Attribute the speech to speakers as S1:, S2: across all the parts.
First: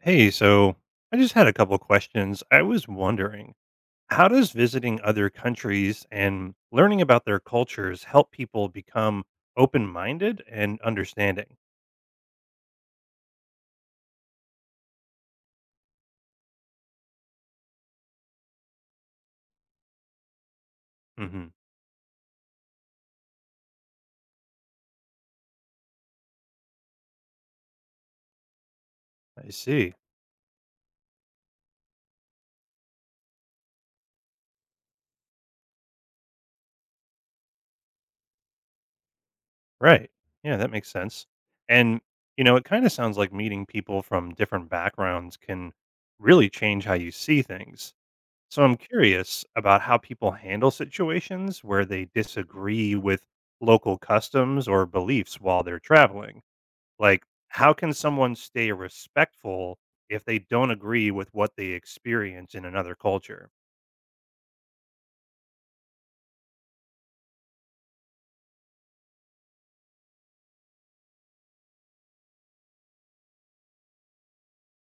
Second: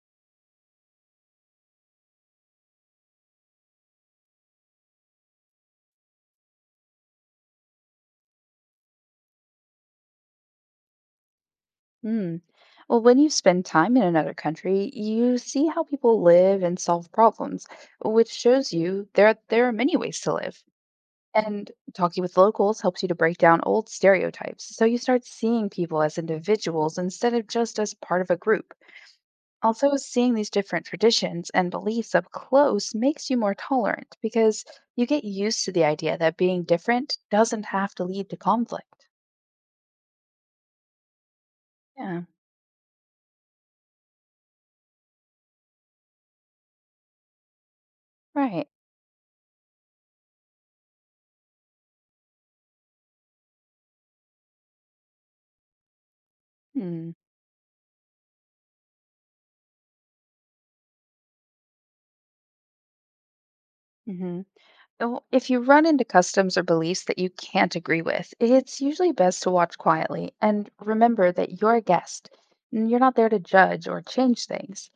S1: Hey, so I just had a couple questions. I was wondering, how does visiting other countries and learning about their cultures help people become open minded and understanding?
S2: Mm. Well, when you spend time in another country, you see how people live and solve problems, which shows you there are many ways to live.
S1: Hmm.
S2: And talking with locals helps you to break down old stereotypes, so you start seeing people as individuals instead of just as part of a group.
S1: I see.
S2: Also, seeing these different traditions and beliefs up close makes you more tolerant because you get used to the idea that being different doesn't have to lead to conflict.
S1: Right. Yeah, that makes sense. And,
S2: Yeah,
S1: it kind of sounds like meeting people from different backgrounds can really change how you see things. So
S2: right.
S1: I'm curious about how people handle situations where they disagree with local customs or beliefs while they're traveling.
S2: Hmm.
S1: Like, how can someone stay respectful if they don't agree with what they experience in another culture?
S2: hmm Well, if you run into customs or beliefs that you can't agree with, it's usually best to watch quietly and remember that you're a guest. And you're not there to judge or change things.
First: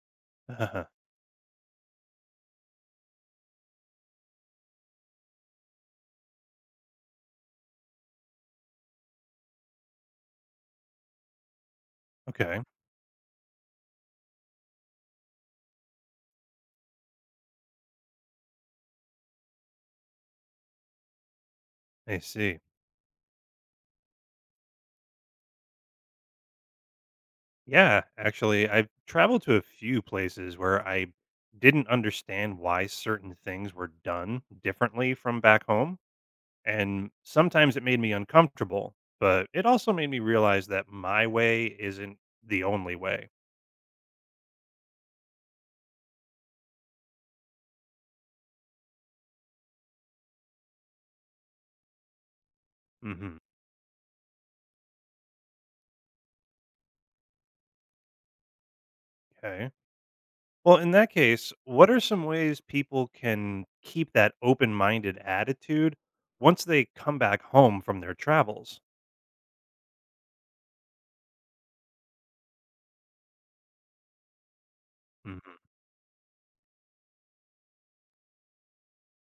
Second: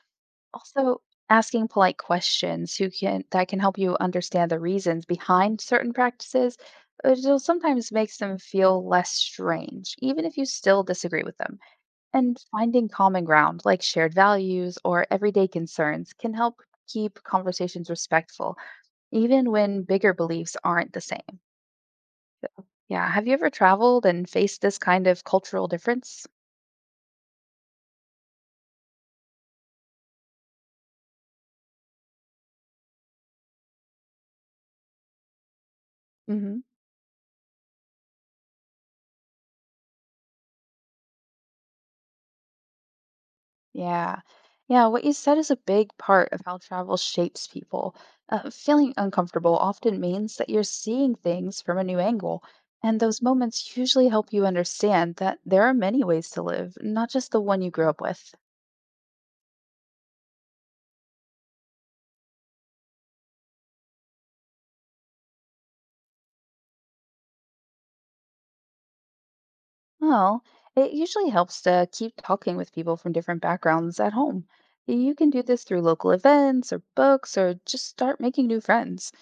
S1: Uh,
S2: Also, asking polite questions who can that can help you understand the reasons behind certain practices, which will sometimes makes them feel less strange, even if you still disagree with them. And
S1: okay,
S2: finding common ground, like shared values or everyday concerns, can help keep conversations respectful even when bigger beliefs aren't the same.
S1: I see.
S2: Yeah. Have you ever traveled and faced this kind of cultural difference?
S1: Yeah, actually, I've traveled to a few places where I didn't understand why certain things were done differently from back home.
S2: Hmm.
S1: And sometimes it made me uncomfortable, but it also made me realize that my way isn't the only way.
S2: Yeah. Yeah. What you said is a big part of how travel shapes people. Feeling uncomfortable often means that you're seeing things from a new angle. And those
S1: Hmm.
S2: moments usually help you understand that there are many ways to live, not just the one you grew up with.
S1: Okay. Well, in that case, what are some ways people can keep that open minded attitude once they come back home from their travels?
S2: Well, it usually helps to keep talking with people from different backgrounds at home. You can do
S1: Hmm.
S2: this through local events or books or just start making new friends.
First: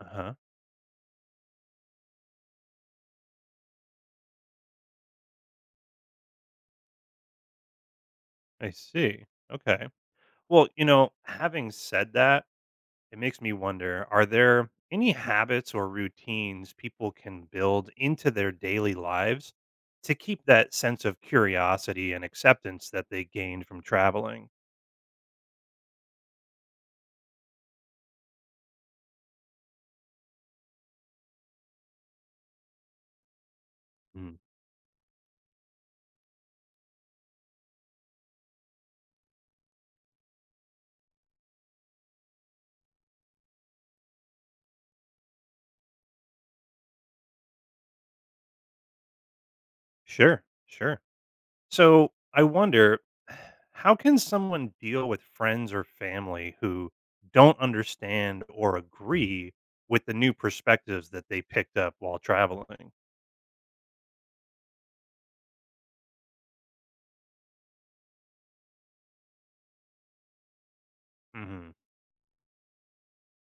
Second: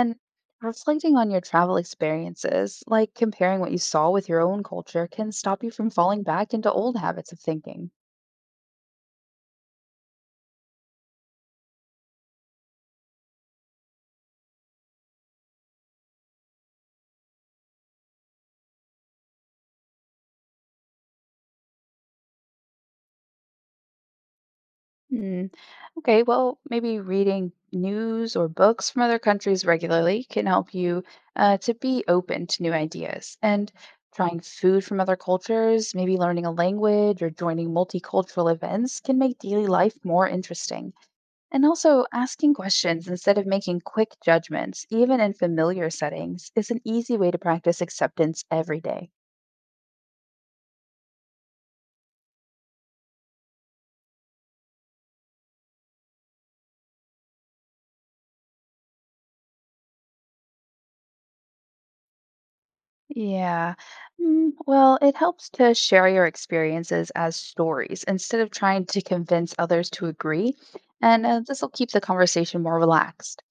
S1: Uh huh.
S2: reflecting on your travel experiences, like comparing what you saw with your own culture, can stop you from falling back into old habits of thinking.
S1: I see. Okay. Well, having said that, it makes me wonder, are there any habits or routines people can build into their daily lives to keep that sense of curiosity and acceptance that they gained from traveling?
S2: Okay, well, maybe reading news or books from other countries regularly can help you to be open to new ideas. And
S1: Mm.
S2: trying food from other cultures, maybe learning a language or joining multicultural events can make daily life more interesting. And also, asking questions instead of making quick judgments, even in familiar settings, is an easy way to practice acceptance every day.
S1: Sure. Sure. So I wonder, how can someone deal with friends or family who don't understand or agree with the new perspectives that they picked up while traveling?
S2: Yeah. Well, it helps to share your experiences as stories instead of trying to convince others to agree, and this will
S1: Hmm.
S2: keep the conversation more relaxed.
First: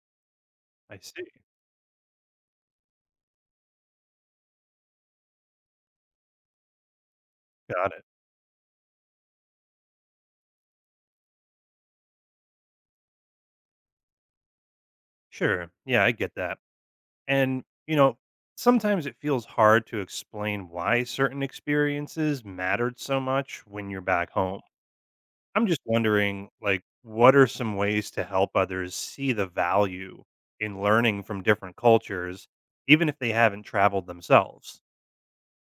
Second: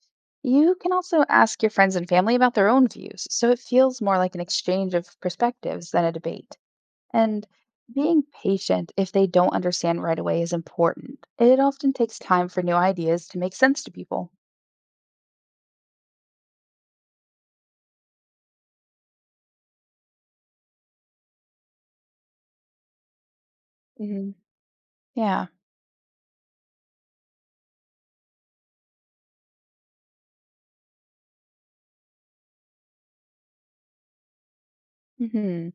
S2: You can
S1: I
S2: also
S1: see.
S2: ask your friends and family about their own views, so it feels more like an exchange of perspectives than a debate. And
S1: Got it.
S2: being patient if they don't understand right away is important. It often takes time for new ideas to make sense to people.
S1: Sure. Yeah, I get that. And, sometimes it feels hard to explain why certain experiences mattered so much when you're back
S2: Hmm.
S1: home.
S2: Yeah.
S1: I'm just wondering, like, what are some ways to help others see the value in learning from different cultures, even if they haven't traveled themselves?
S2: hmm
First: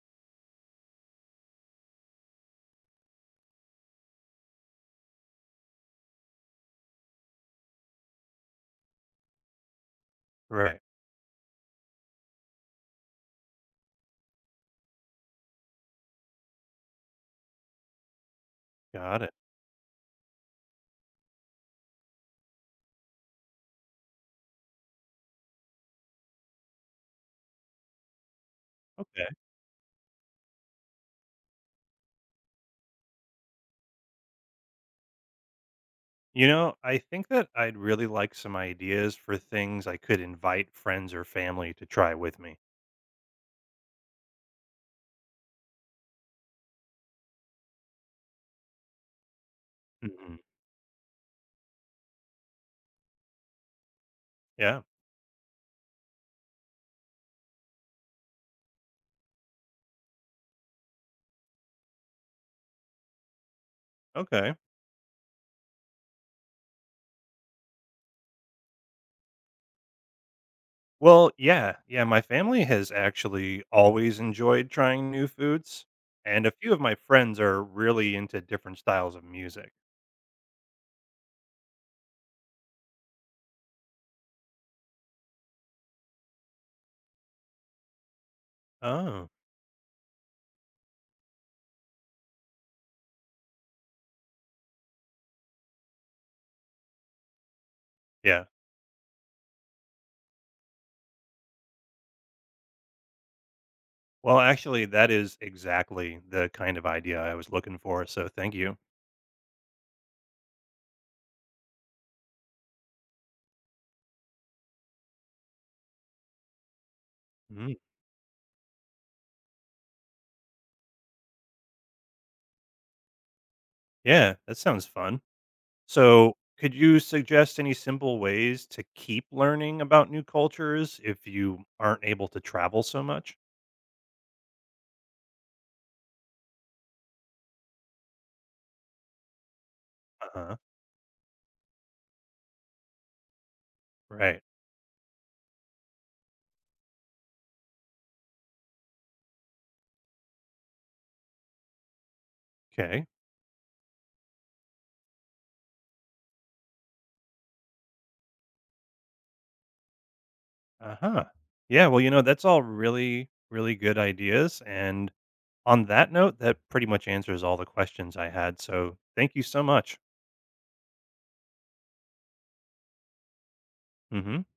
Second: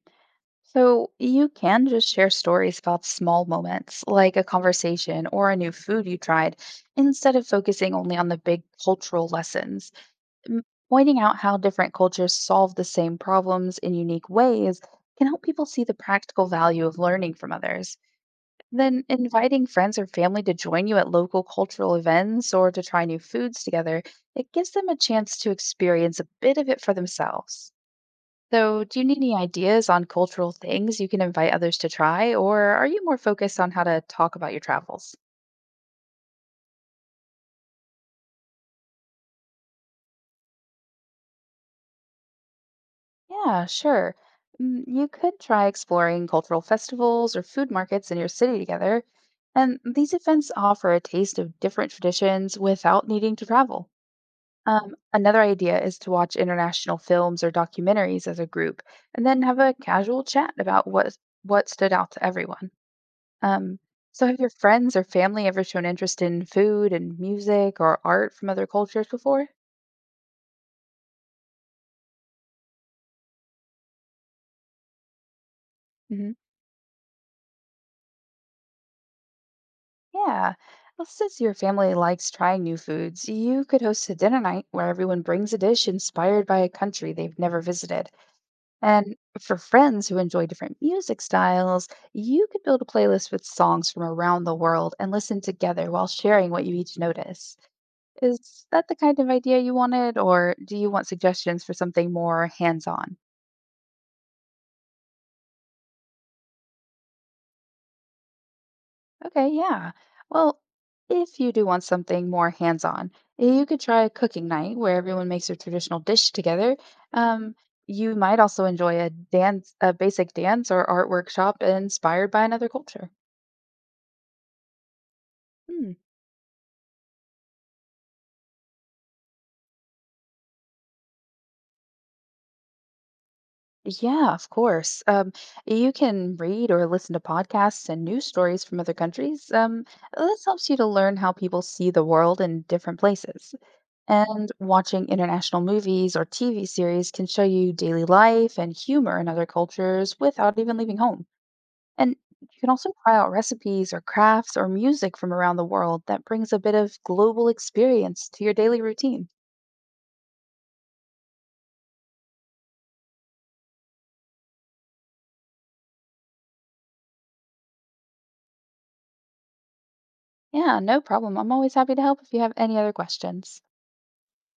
S2: So you can just share stories about small moments, like a conversation or a new food you tried, instead of focusing only on the big cultural lessons. M-
S1: Right.
S2: Pointing out how different cultures solve the same problems in unique ways can help people see the practical value of learning from others. Then
S1: Got it.
S2: inviting friends or family to join you at local cultural events or to try new foods together, it gives them a chance to experience a bit of it for themselves. So, do you need
S1: Okay.
S2: any ideas on cultural things you can invite others to try, or are you more focused on how to talk about your travels?
S1: I think that I'd really like some ideas for things I could invite friends or family to try with me.
S2: Yeah, sure. You could try exploring cultural festivals or food markets in your city together, and these
S1: Mhm.
S2: events offer a taste of different traditions without needing to travel.
S1: Yeah.
S2: Another idea is to watch international films or documentaries as a group, and then have a casual chat about what stood out to everyone. Um, so have your
S1: Okay.
S2: friends or family ever shown interest in food and music or art from other cultures before?
S1: Well, yeah. Yeah. My family has actually always enjoyed trying new foods.
S2: Hmm.
S1: And a few of my friends are really into different styles of music.
S2: Yeah. Well, since your family likes trying new foods, you could host a dinner night where everyone brings a dish inspired by a country they've never visited. And
S1: Oh.
S2: for friends who enjoy different music styles, you could build a playlist with songs from around the world and listen together while sharing what you each notice.
S1: Yeah.
S2: Is that the kind of idea you wanted, or do you want suggestions for something more hands on?
S1: Well, actually, that is exactly the kind of idea I was looking for, so thank you.
S2: Okay, yeah. Well, if you do want something more hands-on, you could try a cooking night where everyone makes a traditional dish together. Um.
S1: Mhm.
S2: You might also enjoy a dance, a basic dance or art workshop inspired by another culture.
S1: Yeah, that sounds fun.
S2: Hmm.
S1: So, could you suggest any simple ways to keep learning about new cultures if you aren't able to travel so much?
S2: Yeah, of course. You can read or listen to podcasts and news stories from other countries. This
S1: Uh-huh.
S2: helps you to learn how people see the world in different places.
S1: Right.
S2: And watching international movies or TV series can show you daily life and humor in other cultures without even leaving home. And you can also
S1: Okay.
S2: try out recipes or crafts or music from around the world that brings a bit of global experience to your daily routine.
S1: Uh-huh. Yeah, well, that's all really, really good ideas. And on that note, that pretty much answers all the questions I had. So thank you so much.
S2: Yeah, no problem. I'm always happy to help if you have any other questions.
S1: Mm hmm.